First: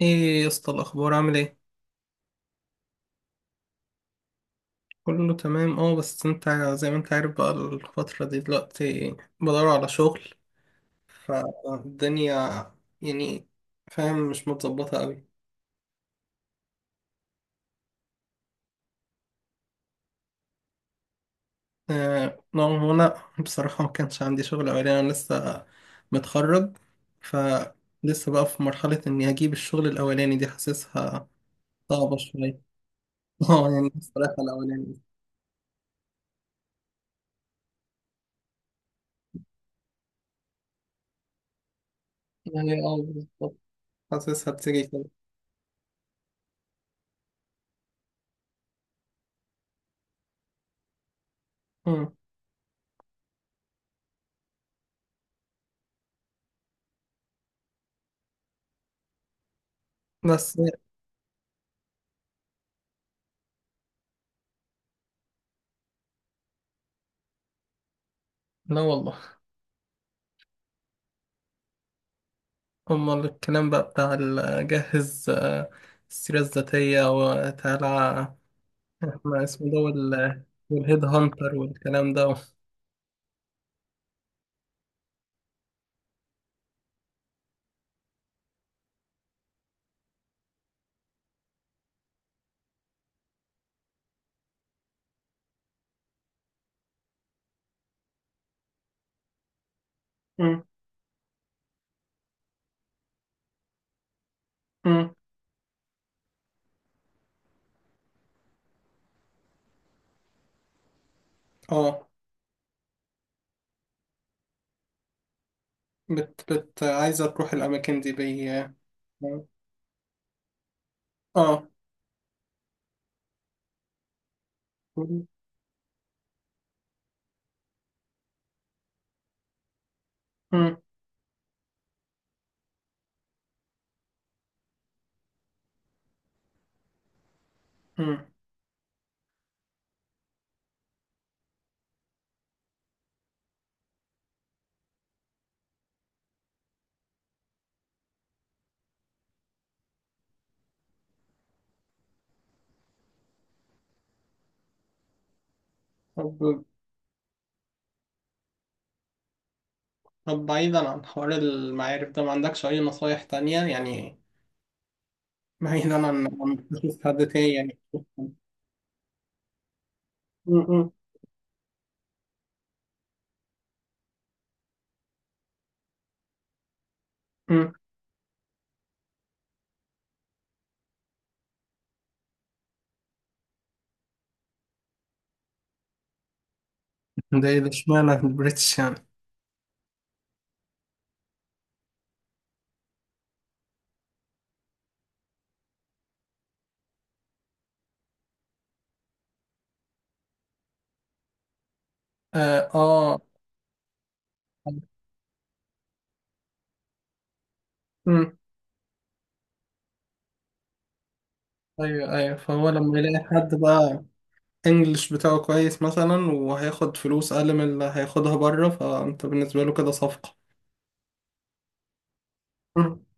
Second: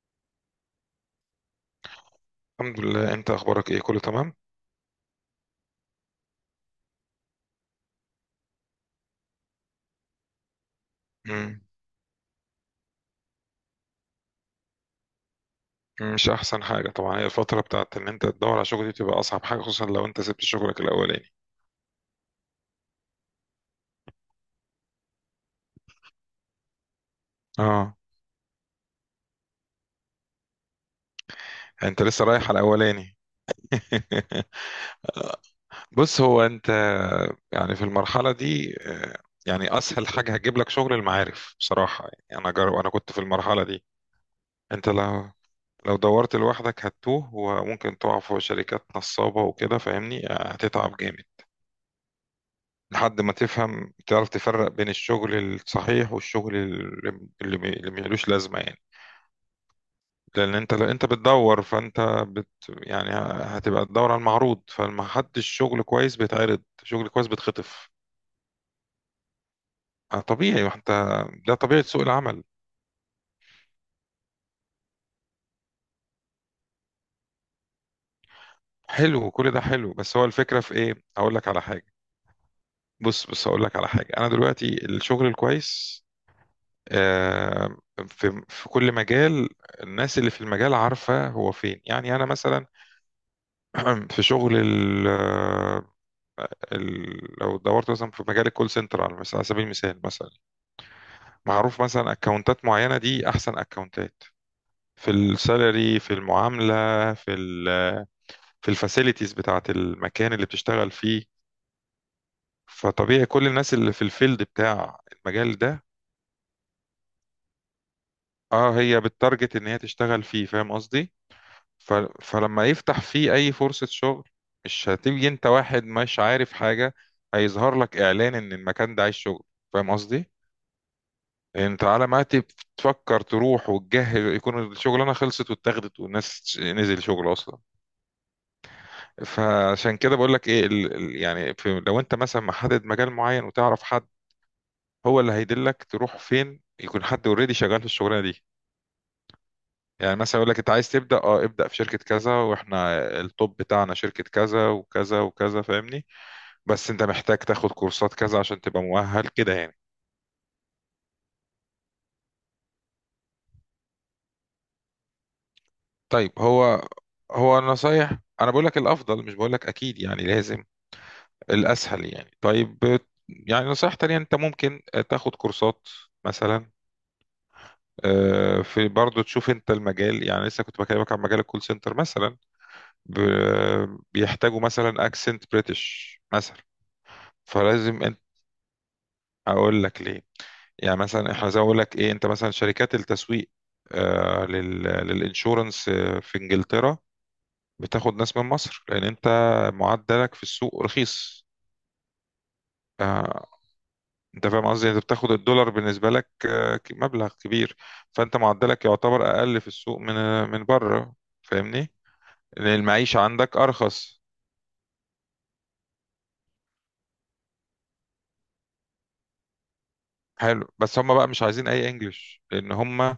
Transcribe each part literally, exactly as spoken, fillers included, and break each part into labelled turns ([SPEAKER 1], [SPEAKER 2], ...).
[SPEAKER 1] ايه يا اسطى الاخبار عامل ايه؟
[SPEAKER 2] الحمد لله، انت اخبارك ايه؟ كله تمام.
[SPEAKER 1] كله تمام. اه بس انت زي ما انت عارف بقى الفترة دي دلوقتي بدور على شغل
[SPEAKER 2] مم.
[SPEAKER 1] فالدنيا، يعني فاهم، مش متظبطة قوي.
[SPEAKER 2] مش احسن حاجه طبعا، هي الفتره بتاعت ان انت تدور على شغل دي بتبقى اصعب حاجه، خصوصا لو انت سبت شغلك الاولاني.
[SPEAKER 1] آه نعم، انا بصراحة ما كانش عندي شغل اولاني، انا لسه متخرج،
[SPEAKER 2] اه،
[SPEAKER 1] فلسه بقى في مرحلة اني اجيب الشغل الاولاني دي، حاسسها
[SPEAKER 2] انت
[SPEAKER 1] صعبة
[SPEAKER 2] لسه رايح
[SPEAKER 1] شوية.
[SPEAKER 2] على الاولاني.
[SPEAKER 1] اه يعني بصراحة الاولاني،
[SPEAKER 2] بص، هو انت يعني في المرحله دي آه، يعني اسهل حاجه هتجيب لك شغل المعارف بصراحه، يعني انا جرب،
[SPEAKER 1] يعني
[SPEAKER 2] انا
[SPEAKER 1] اه
[SPEAKER 2] كنت في
[SPEAKER 1] بالظبط،
[SPEAKER 2] المرحله دي.
[SPEAKER 1] حاسسها بتيجي
[SPEAKER 2] انت
[SPEAKER 1] كده.
[SPEAKER 2] لو لو دورت لوحدك هتتوه، وممكن تقع في شركات نصابه وكده، فاهمني؟ آه، هتتعب جامد
[SPEAKER 1] مم.
[SPEAKER 2] لحد ما تفهم تعرف تفرق بين الشغل الصحيح والشغل اللي اللي بي- اللي ملوش لازمة يعني. لأن
[SPEAKER 1] بس
[SPEAKER 2] أنت لو أنت بتدور فأنت بت يعني هتبقى تدور على المعروض، فمحدش شغل كويس بيتعرض، شغل كويس بيتخطف.
[SPEAKER 1] لا والله.
[SPEAKER 2] آه، طبيعي، وأنت ده طبيعة سوق العمل.
[SPEAKER 1] أمال الكلام بقى بتاع ال- جهز، آه، السيرة الذاتية وتعالى،
[SPEAKER 2] حلو،
[SPEAKER 1] احنا
[SPEAKER 2] كل ده
[SPEAKER 1] اسمه ده
[SPEAKER 2] حلو، بس هو
[SPEAKER 1] وال-
[SPEAKER 2] الفكرة في إيه؟
[SPEAKER 1] والهيد
[SPEAKER 2] أقول لك
[SPEAKER 1] هانتر
[SPEAKER 2] على حاجة.
[SPEAKER 1] والكلام ده.
[SPEAKER 2] بص بص، أقول لك على حاجة، أنا دلوقتي الشغل الكويس آه، في في كل مجال الناس اللي في المجال عارفة هو فين، يعني أنا مثلا في شغل ال ال لو دورت مثلا في مجال الكول سنتر، على مثلا على سبيل المثال مثلا
[SPEAKER 1] مم.
[SPEAKER 2] معروف مثلا اكونتات معينه دي احسن اكونتات في
[SPEAKER 1] مم.
[SPEAKER 2] السالري، في المعامله، في ال في الفاسيلتيز بتاعه المكان اللي بتشتغل فيه.
[SPEAKER 1] اه
[SPEAKER 2] فطبيعي كل الناس اللي في الفيلد بتاع المجال ده
[SPEAKER 1] بت بت عايزة تروح الأماكن دي بي اه.
[SPEAKER 2] اه، هي بتارجت ان هي تشتغل فيه، فاهم قصدي؟
[SPEAKER 1] آه.
[SPEAKER 2] ف... فلما يفتح فيه اي فرصة شغل مش
[SPEAKER 1] مم.
[SPEAKER 2] هتيجي انت واحد مش عارف حاجة، هيظهر لك اعلان ان المكان ده عايز شغل، فاهم قصدي؟ يعني انت على ما تب- تفكر تروح وتجهز يكون الشغلانه خلصت واتاخدت والناس نزل شغل اصلا.
[SPEAKER 1] مم.
[SPEAKER 2] فعشان كده بقول لك ايه ال... ال- يعني في... لو انت مثلا محدد مجال معين وتعرف حد هو اللي هيدلك تروح فين، يكون حد اوريدي شغال في الشغلانه دي، يعني مثلا يقول لك انت عايز تبدا اه ابدا في شركه كذا، واحنا التوب بتاعنا شركه كذا وكذا وكذا، فاهمني؟
[SPEAKER 1] طب،
[SPEAKER 2] بس انت محتاج تاخد كورسات كذا عشان تبقى مؤهل كده يعني.
[SPEAKER 1] طب بعيدا عن حوار المعارف ده، ما عندكش أي نصايح تانية يعني؟ بعيدا عن
[SPEAKER 2] طيب،
[SPEAKER 1] عن
[SPEAKER 2] هو
[SPEAKER 1] تشوف حد تاني
[SPEAKER 2] هو
[SPEAKER 1] يعني.
[SPEAKER 2] النصايح
[SPEAKER 1] مم.
[SPEAKER 2] انا بقول لك الافضل، مش بقول لك اكيد يعني لازم،
[SPEAKER 1] مم.
[SPEAKER 2] الاسهل يعني. طيب، يعني نصيحة تانية، انت ممكن تاخد كورسات مثلا.
[SPEAKER 1] مم.
[SPEAKER 2] آه، في برضه تشوف انت المجال، يعني لسه كنت بكلمك عن مجال الكول سنتر مثلا، ب- بيحتاجوا مثلا اكسنت بريتش مثلا،
[SPEAKER 1] ده ايه ده،
[SPEAKER 2] فلازم.
[SPEAKER 1] اشمعنى البريتش يعني؟
[SPEAKER 2] اقول لك ليه، يعني مثلا احنا زي ما اقول لك ايه، انت مثلا شركات التسويق آه لل للانشورنس آه، في انجلترا بتاخد ناس من مصر لان انت معدلك في السوق رخيص.
[SPEAKER 1] اه.
[SPEAKER 2] آه، انت فاهم قصدي؟ يعني انت بتاخد الدولار بالنسبه لك آه، ك- مبلغ كبير. فانت
[SPEAKER 1] آه.
[SPEAKER 2] معدلك يعتبر اقل في السوق من آه، من بره، فاهمني؟
[SPEAKER 1] ايوه ايوه، فهو
[SPEAKER 2] لان
[SPEAKER 1] لما
[SPEAKER 2] المعيشه
[SPEAKER 1] يلاقي حد
[SPEAKER 2] عندك
[SPEAKER 1] بقى
[SPEAKER 2] ارخص.
[SPEAKER 1] انجلش بتاعه كويس مثلا وهياخد فلوس اقل من اللي هياخدها بره، فانت بالنسبه له كده صفقه.
[SPEAKER 2] حلو، بس هم بقى مش عايزين اي انجليش، لان
[SPEAKER 1] مم.
[SPEAKER 2] هم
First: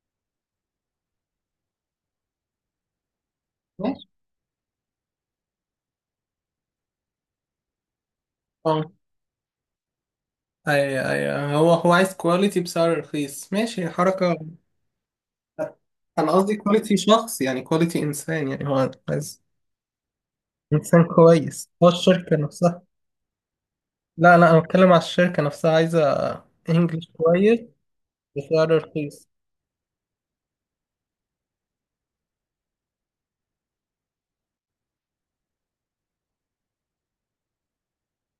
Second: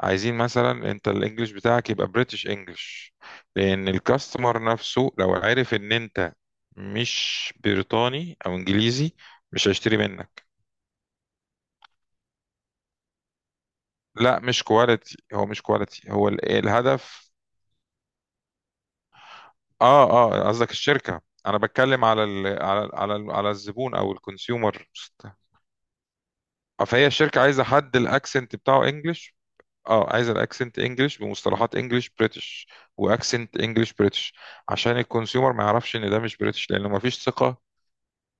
[SPEAKER 2] عايزين مثلا انت الانجليش بتاعك يبقى بريتش انجليش، لان
[SPEAKER 1] ماشي.
[SPEAKER 2] الكاستمر نفسه لو عارف ان انت مش بريطاني او
[SPEAKER 1] اه
[SPEAKER 2] انجليزي مش هيشتري منك.
[SPEAKER 1] ايوه ايوه، هو هو عايز كواليتي بسعر رخيص، ماشي حركه.
[SPEAKER 2] لا مش كواليتي، هو مش كواليتي، هو
[SPEAKER 1] انا
[SPEAKER 2] ال-
[SPEAKER 1] قصدي كواليتي
[SPEAKER 2] الهدف.
[SPEAKER 1] شخص، يعني كواليتي انسان، يعني هو عايز
[SPEAKER 2] اه اه، قصدك
[SPEAKER 1] انسان
[SPEAKER 2] الشركة. انا
[SPEAKER 1] كويس، هو
[SPEAKER 2] بتكلم على
[SPEAKER 1] الشركه
[SPEAKER 2] ال
[SPEAKER 1] نفسها.
[SPEAKER 2] على ال على, ال على الزبون او
[SPEAKER 1] لا لا، انا بتكلم
[SPEAKER 2] الكونسيومر.
[SPEAKER 1] على الشركه نفسها عايزه انجلش
[SPEAKER 2] فهي الشركة
[SPEAKER 1] كويس
[SPEAKER 2] عايزة حد الاكسنت
[SPEAKER 1] بسعر
[SPEAKER 2] بتاعه
[SPEAKER 1] رخيص.
[SPEAKER 2] انجليش. اه، عايز الاكسنت انجلش بمصطلحات انجلش بريتش، واكسنت انجلش بريتش، عشان الكونسيومر ما يعرفش ان ده مش بريتش، لانه ما فيش ثقة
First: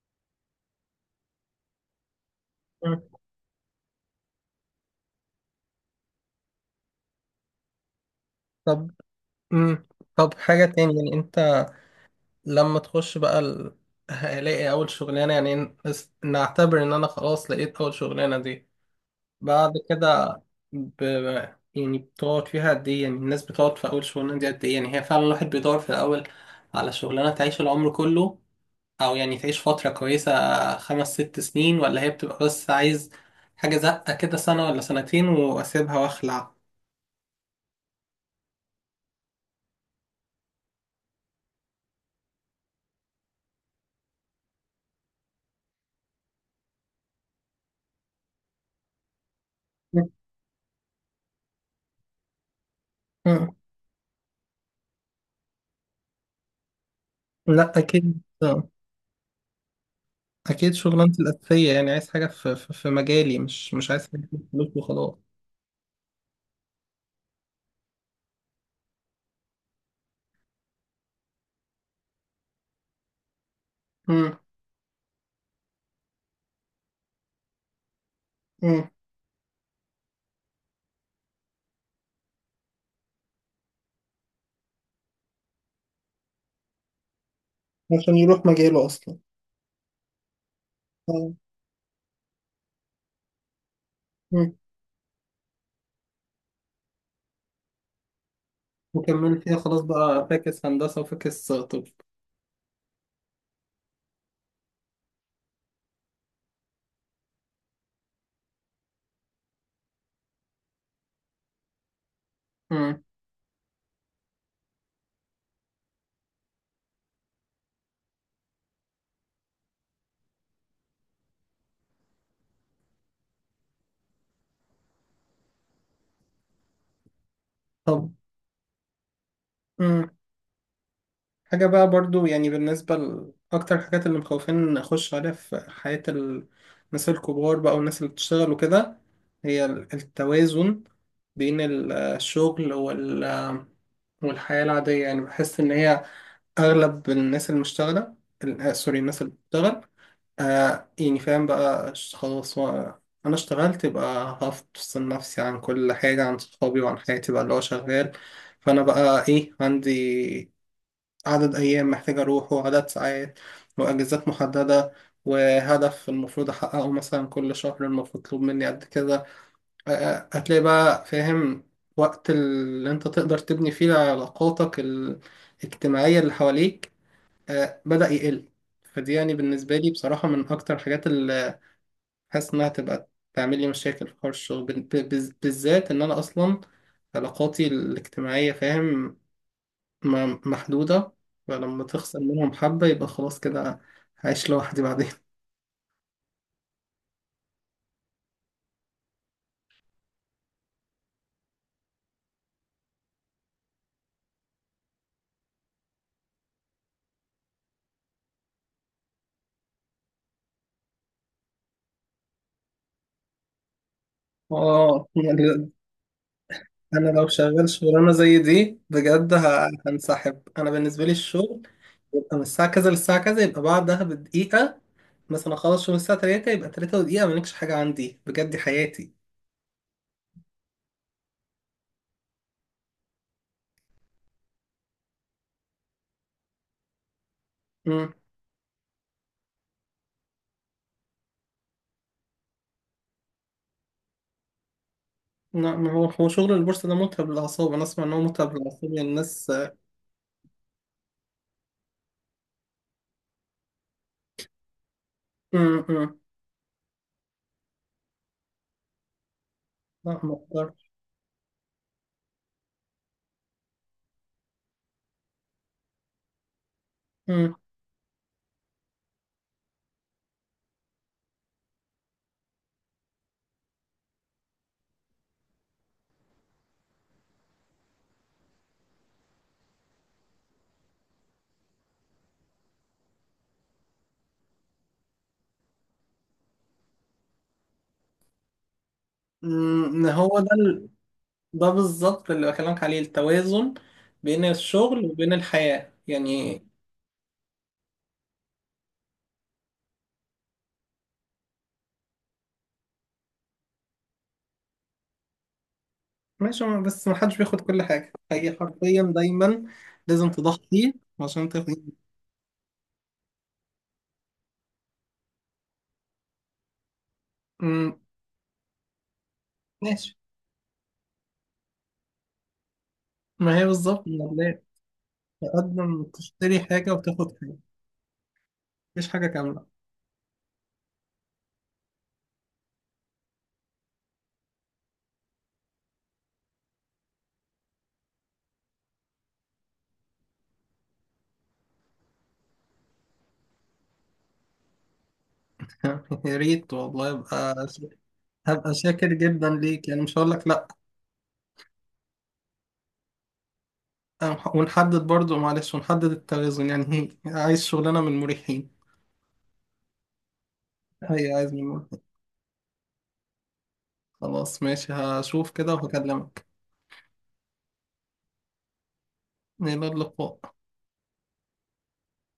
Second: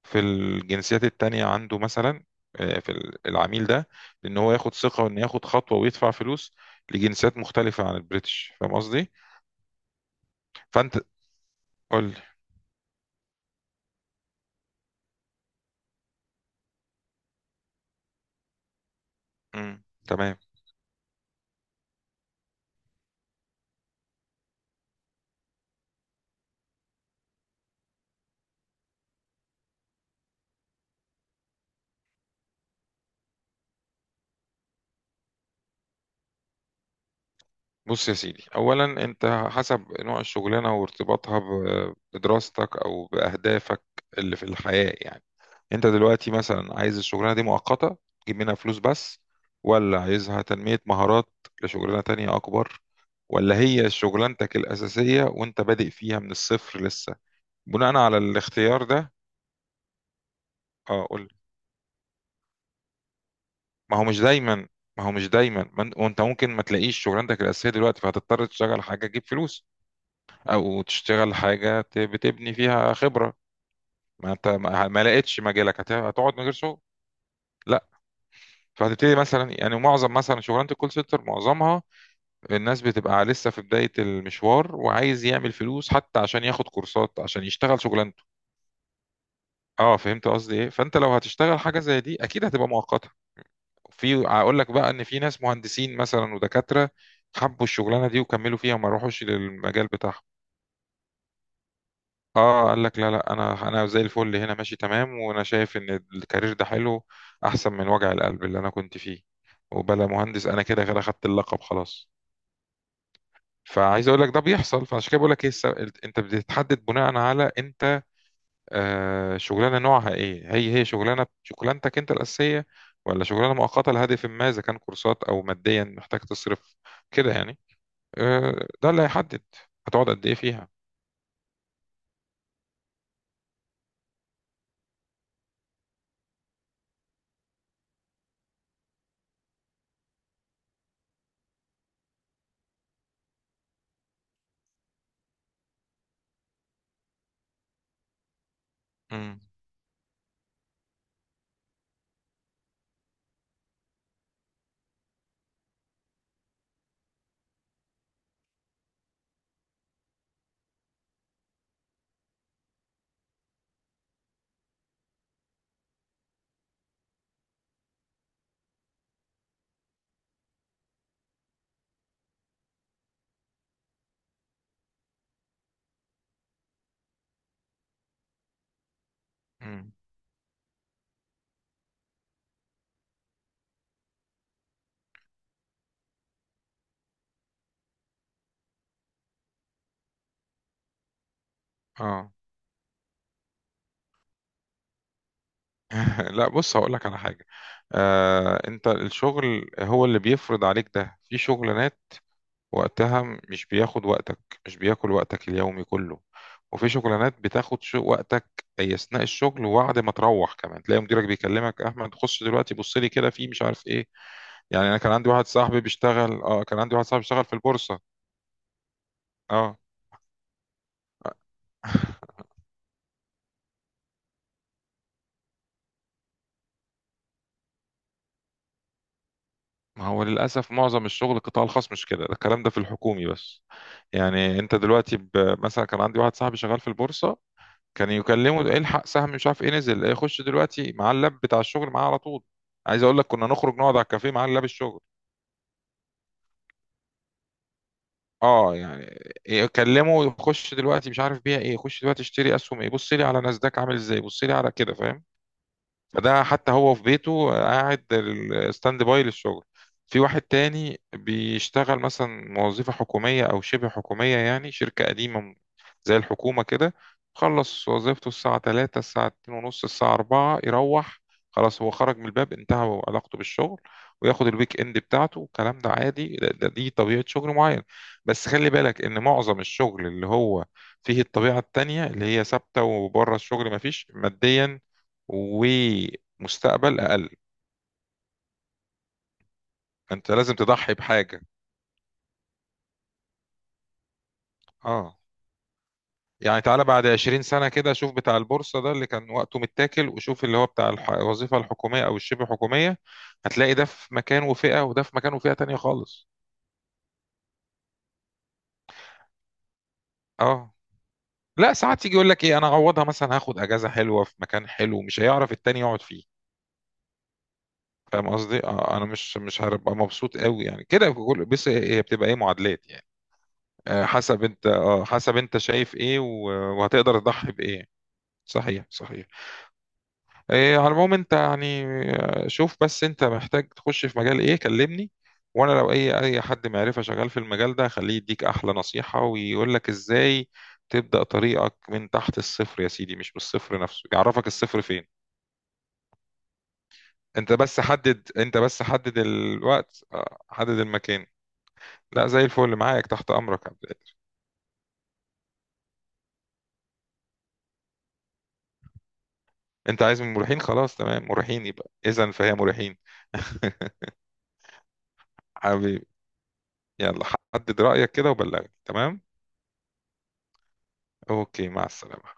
[SPEAKER 2] في الجنسيات التانية عنده مثلا. آه، في
[SPEAKER 1] مم.
[SPEAKER 2] ال- العميل ده، ان هو ياخد ثقة وان ياخد خطوة ويدفع فلوس لجنسيات مختلفة عن البريتش، فاهم
[SPEAKER 1] طب.
[SPEAKER 2] قصدي؟
[SPEAKER 1] مم. طب حاجه تاني،
[SPEAKER 2] فانت
[SPEAKER 1] يعني انت
[SPEAKER 2] قول لي.
[SPEAKER 1] لما تخش بقى ال... هلاقي أول شغلانة، يعني ن- نس- نعتبر إن أنا خلاص لقيت أول شغلانة دي، بعد
[SPEAKER 2] مم،
[SPEAKER 1] كده
[SPEAKER 2] تمام.
[SPEAKER 1] ب... يعني بتقعد فيها قد إيه؟ يعني الناس بتقعد في أول شغلانة دي قد إيه؟ يعني هي فعلا الواحد بيدور في الأول على شغلانة تعيش العمر كله، أو يعني تعيش فترة كويسة، خمس ست سنين، ولا هي بتبقى بس عايز حاجة زقة كده سنة ولا سنتين وأسيبها وأخلع.
[SPEAKER 2] بص يا سيدي، اولا انت حسب نوع الشغلانه وارتباطها ب- بدراستك او باهدافك اللي في الحياه يعني. انت دلوقتي مثلا عايز الشغلانه دي مؤقته تجيب منها فلوس بس، ولا عايزها تنميه مهارات لشغلانه تانية اكبر،
[SPEAKER 1] مم.
[SPEAKER 2] ولا هي شغلانتك الاساسيه وانت بادئ فيها من الصفر لسه؟
[SPEAKER 1] لا
[SPEAKER 2] بناء على
[SPEAKER 1] أكيد،
[SPEAKER 2] الاختيار ده
[SPEAKER 1] اكيد
[SPEAKER 2] اه،
[SPEAKER 1] شغلانتي
[SPEAKER 2] قول لي.
[SPEAKER 1] الاساسيه، يعني عايز حاجه في في في مجالي، مش مش
[SPEAKER 2] ما هو
[SPEAKER 1] عايز
[SPEAKER 2] مش
[SPEAKER 1] حاجه في
[SPEAKER 2] دايما
[SPEAKER 1] فلوس
[SPEAKER 2] ما هو
[SPEAKER 1] وخلاص.
[SPEAKER 2] مش دايما ما انت وانت ممكن ما تلاقيش شغلانتك الاساسيه دلوقتي، فهتضطر تشتغل حاجه تجيب فلوس، او تشتغل حاجه ت- بتبني فيها خبره. ما
[SPEAKER 1] امم.
[SPEAKER 2] انت ما ما لقيتش مجالك، هت- هتقعد من غير شغل؟ لا.
[SPEAKER 1] امم،
[SPEAKER 2] فهتبتدي مثلا، يعني معظم مثلا شغلانه الكول سنتر معظمها الناس بتبقى لسه في بداية المشوار، وعايز يعمل فلوس حتى عشان ياخد كورسات عشان يشتغل
[SPEAKER 1] عشان
[SPEAKER 2] شغلانته.
[SPEAKER 1] يروح مجاله اصلا.
[SPEAKER 2] اه، فهمت قصدي ايه؟ فانت لو
[SPEAKER 1] آه.
[SPEAKER 2] هتشتغل حاجة زي دي اكيد هتبقى مؤقتة. في،
[SPEAKER 1] امم،
[SPEAKER 2] اقول لك بقى ان في ناس مهندسين مثلا ودكاترة حبوا الشغلانة دي وكملوا فيها وما روحوش
[SPEAKER 1] وكمل فيها خلاص
[SPEAKER 2] للمجال بتاعهم.
[SPEAKER 1] بقى، فاكس هندسه وفاكس طب.
[SPEAKER 2] اه، قال لك لا لا، انا انا زي الفل هنا، ماشي تمام، وانا شايف ان الكارير ده حلو، احسن من وجع القلب اللي انا كنت فيه، وبلا مهندس، انا كده كده خدت اللقب خلاص.
[SPEAKER 1] امم.
[SPEAKER 2] فعايز اقول لك ده بيحصل، فعشان كده بقول لك ايه الس- انت بتتحدد بناء على انت آه شغلانه نوعها ايه، هي هي شغلانه شغلانتك انت الاساسيه، ولا شغلانه مؤقته لهدف ما، اذا كان كورسات او ماديا محتاج تصرف كده يعني.
[SPEAKER 1] طب.
[SPEAKER 2] آه، ده اللي هيحدد هتقعد
[SPEAKER 1] امم،
[SPEAKER 2] قد ايه فيها.
[SPEAKER 1] حاجه بقى برضو يعني بالنسبه لاكتر الحاجات اللي مخوفين اخش عليها في حياه ال- الناس الكبار بقى والناس اللي بتشتغل وكده، هي ال- التوازن بين ال- الشغل وال والحياة العادية، يعني بحس إن هي اغلب الناس المشتغله ال- آه، سوري، الناس اللي
[SPEAKER 2] امم
[SPEAKER 1] بتشتغل آه، يعني فاهم بقى، ش- خلاص و- انا اشتغلت يبقى هفصل نفسي عن كل حاجه، عن صحابي وعن حياتي بقى اللي هو شغال، فانا بقى ايه، عندي عدد ايام محتاج اروحه وعدد ساعات واجازات محدده وهدف المفروض احققه، مثلا كل شهر المفروض مطلوب مني قد كذا، آه، آه، هتلاقي بقى فاهم وقت اللي انت تقدر تبني فيه علاقاتك ال- الاجتماعية اللي حواليك آه، بدأ يقل. فدي يعني بالنسبة لي
[SPEAKER 2] امم
[SPEAKER 1] بصراحة من أكتر الحاجات اللي حاسس إنها تبقى تعمل لي مشاكل في حوار الشغل بال- ب- بز- بالذات، إن أنا أصلا علاقاتي الاجتماعية فاهم م- محدودة، فلما تخسر
[SPEAKER 2] اه.
[SPEAKER 1] منهم حبة يبقى خلاص كده هعيش لوحدي بعدين.
[SPEAKER 2] لا، بص، هقول لك على حاجه. آه، انت الشغل هو اللي بيفرض عليك. ده في شغلانات وقتها مش بياخد وقتك، مش بياكل وقتك اليومي كله، وفي شغلانات بتاخد شو وقتك أي أثناء الشغل، وبعد ما تروح كمان تلاقي مديرك بيكلمك، أحمد خش دلوقتي بص لي كده في مش عارف إيه. يعني أنا
[SPEAKER 1] آه
[SPEAKER 2] كان عندي واحد
[SPEAKER 1] يعني
[SPEAKER 2] صاحبي بيشتغل أه كان عندي واحد
[SPEAKER 1] أنا
[SPEAKER 2] صاحبي
[SPEAKER 1] لو
[SPEAKER 2] بيشتغل في
[SPEAKER 1] شغال
[SPEAKER 2] البورصة.
[SPEAKER 1] شغلانة زي دي بجد ه-
[SPEAKER 2] أه
[SPEAKER 1] هنسحب. أنا بالنسبة لي الشغل يبقى من الساعة كذا للساعة كذا، يبقى بعدها بدقيقة مثلا، أخلص شغل الساعة تلاتة يبقى تلاتة ودقيقة مالكش حاجة عندي، بجد دي حياتي.
[SPEAKER 2] ما هو للأسف معظم الشغل القطاع الخاص مش كده، ده الكلام ده في الحكومي بس. يعني أنت دلوقتي ب... مثلا كان عندي واحد صاحبي شغال في البورصة، كان
[SPEAKER 1] امم.
[SPEAKER 2] يكلمه، ده الحق سهم مش عارف ايه نزل إيه، خش دلوقتي مع اللاب بتاع الشغل معاه على طول. عايز اقول لك كنا نخرج نقعد على الكافيه مع اللاب الشغل.
[SPEAKER 1] لا ما هو هو شغل البورصة ده متعب للأعصاب، أنا أسمع إن هو متعب
[SPEAKER 2] اه
[SPEAKER 1] للأعصاب يعني
[SPEAKER 2] يعني،
[SPEAKER 1] الناس.
[SPEAKER 2] يكلمه خش دلوقتي مش عارف بيها ايه، خش دلوقتي اشتري اسهم ايه، بص لي على ناسداك عامل ازاي، بص لي على كده، فاهم؟
[SPEAKER 1] امم. امم،
[SPEAKER 2] فده حتى هو في بيته قاعد ستاند باي للشغل.
[SPEAKER 1] لا
[SPEAKER 2] في
[SPEAKER 1] ما
[SPEAKER 2] واحد
[SPEAKER 1] أقدرش.
[SPEAKER 2] تاني بيشتغل مثلا وظيفة حكومية أو شبه حكومية، يعني شركة قديمة م- زي الحكومة كده،
[SPEAKER 1] امم.
[SPEAKER 2] خلص وظيفته الساعة تلاتة، الساعة اتنين ونص، الساعة أربعة يروح، خلاص هو خرج من الباب انتهى علاقته بالشغل، وياخد الويك اند بتاعته. الكلام ده عادي، ده, ده دي طبيعة شغل معين. بس خلي بالك إن معظم الشغل اللي هو فيه الطبيعة التانية اللي هي ثابتة وبره الشغل مفيش ماديا ومستقبل اقل.
[SPEAKER 1] أمم،
[SPEAKER 2] انت
[SPEAKER 1] هو ده
[SPEAKER 2] لازم
[SPEAKER 1] ال...
[SPEAKER 2] تضحي بحاجه.
[SPEAKER 1] ده بالظبط اللي بكلمك عليه، التوازن بين الشغل
[SPEAKER 2] اه
[SPEAKER 1] وبين الحياة
[SPEAKER 2] يعني،
[SPEAKER 1] يعني.
[SPEAKER 2] تعالى بعد عشرين سنه كده، شوف بتاع البورصه ده اللي كان وقته متاكل، وشوف اللي هو بتاع الح- الوظيفه الحكوميه او الشبه حكوميه، هتلاقي ده في مكان وفئه، وده في مكان وفئه تانية خالص.
[SPEAKER 1] ماشي، ما- بس ما حدش بياخد كل حاجة، هي حرفيا دايما لازم
[SPEAKER 2] اه
[SPEAKER 1] تضحي عشان
[SPEAKER 2] لا،
[SPEAKER 1] تاخد.
[SPEAKER 2] ساعات يجي يقول لك ايه، انا اعوضها مثلا هاخد اجازه حلوه في مكان حلو مش هيعرف التاني يقعد فيه،
[SPEAKER 1] امم.
[SPEAKER 2] فاهم قصدي؟ آه، انا مش مش هبقى
[SPEAKER 1] ماشي،
[SPEAKER 2] مبسوط قوي يعني كده، كل- بس هي بتبقى ايه معادلات يعني.
[SPEAKER 1] ما هي بالظبط،
[SPEAKER 2] آه، حسب
[SPEAKER 1] ما
[SPEAKER 2] انت اه، حسب انت شايف
[SPEAKER 1] تقدم
[SPEAKER 2] ايه
[SPEAKER 1] تشتري
[SPEAKER 2] و-
[SPEAKER 1] حاجة
[SPEAKER 2] وهتقدر
[SPEAKER 1] وتاخد
[SPEAKER 2] تضحي
[SPEAKER 1] حاجة،
[SPEAKER 2] بايه. صحيح
[SPEAKER 1] مفيش
[SPEAKER 2] صحيح.
[SPEAKER 1] حاجة كاملة.
[SPEAKER 2] إيه، على العموم انت يعني آه، شوف بس انت محتاج تخش في مجال ايه كلمني، وانا لو اي اي حد معرفة شغال في المجال ده خليه يديك احلى نصيحة ويقول لك ازاي تبدأ طريقك من تحت الصفر يا سيدي، مش بالصفر نفسه، يعرفك الصفر فين.
[SPEAKER 1] يا ريت والله،
[SPEAKER 2] انت
[SPEAKER 1] يبقى
[SPEAKER 2] بس حدد، انت
[SPEAKER 1] هبقى
[SPEAKER 2] بس
[SPEAKER 1] شاكر
[SPEAKER 2] حدد
[SPEAKER 1] جدا ليك، يعني
[SPEAKER 2] الوقت،
[SPEAKER 1] مش هقول
[SPEAKER 2] آه،
[SPEAKER 1] لك لا.
[SPEAKER 2] حدد المكان. لا زي الفل، معاك تحت امرك يا عبد القادر.
[SPEAKER 1] ونحدد برضو معلش، ونحدد التوازن يعني، هي عايز شغلانة من المريحين،
[SPEAKER 2] انت عايز من مريحين؟ خلاص تمام،
[SPEAKER 1] هي عايز من
[SPEAKER 2] مريحين يبقى،
[SPEAKER 1] المريحين.
[SPEAKER 2] اذا فهي مريحين.
[SPEAKER 1] خلاص ماشي، هشوف كده
[SPEAKER 2] حبيبي،
[SPEAKER 1] وهكلمك.
[SPEAKER 2] يلا، حدد رأيك كده وبلغني. تمام،
[SPEAKER 1] إلى اللقاء.
[SPEAKER 2] اوكي، مع السلامة.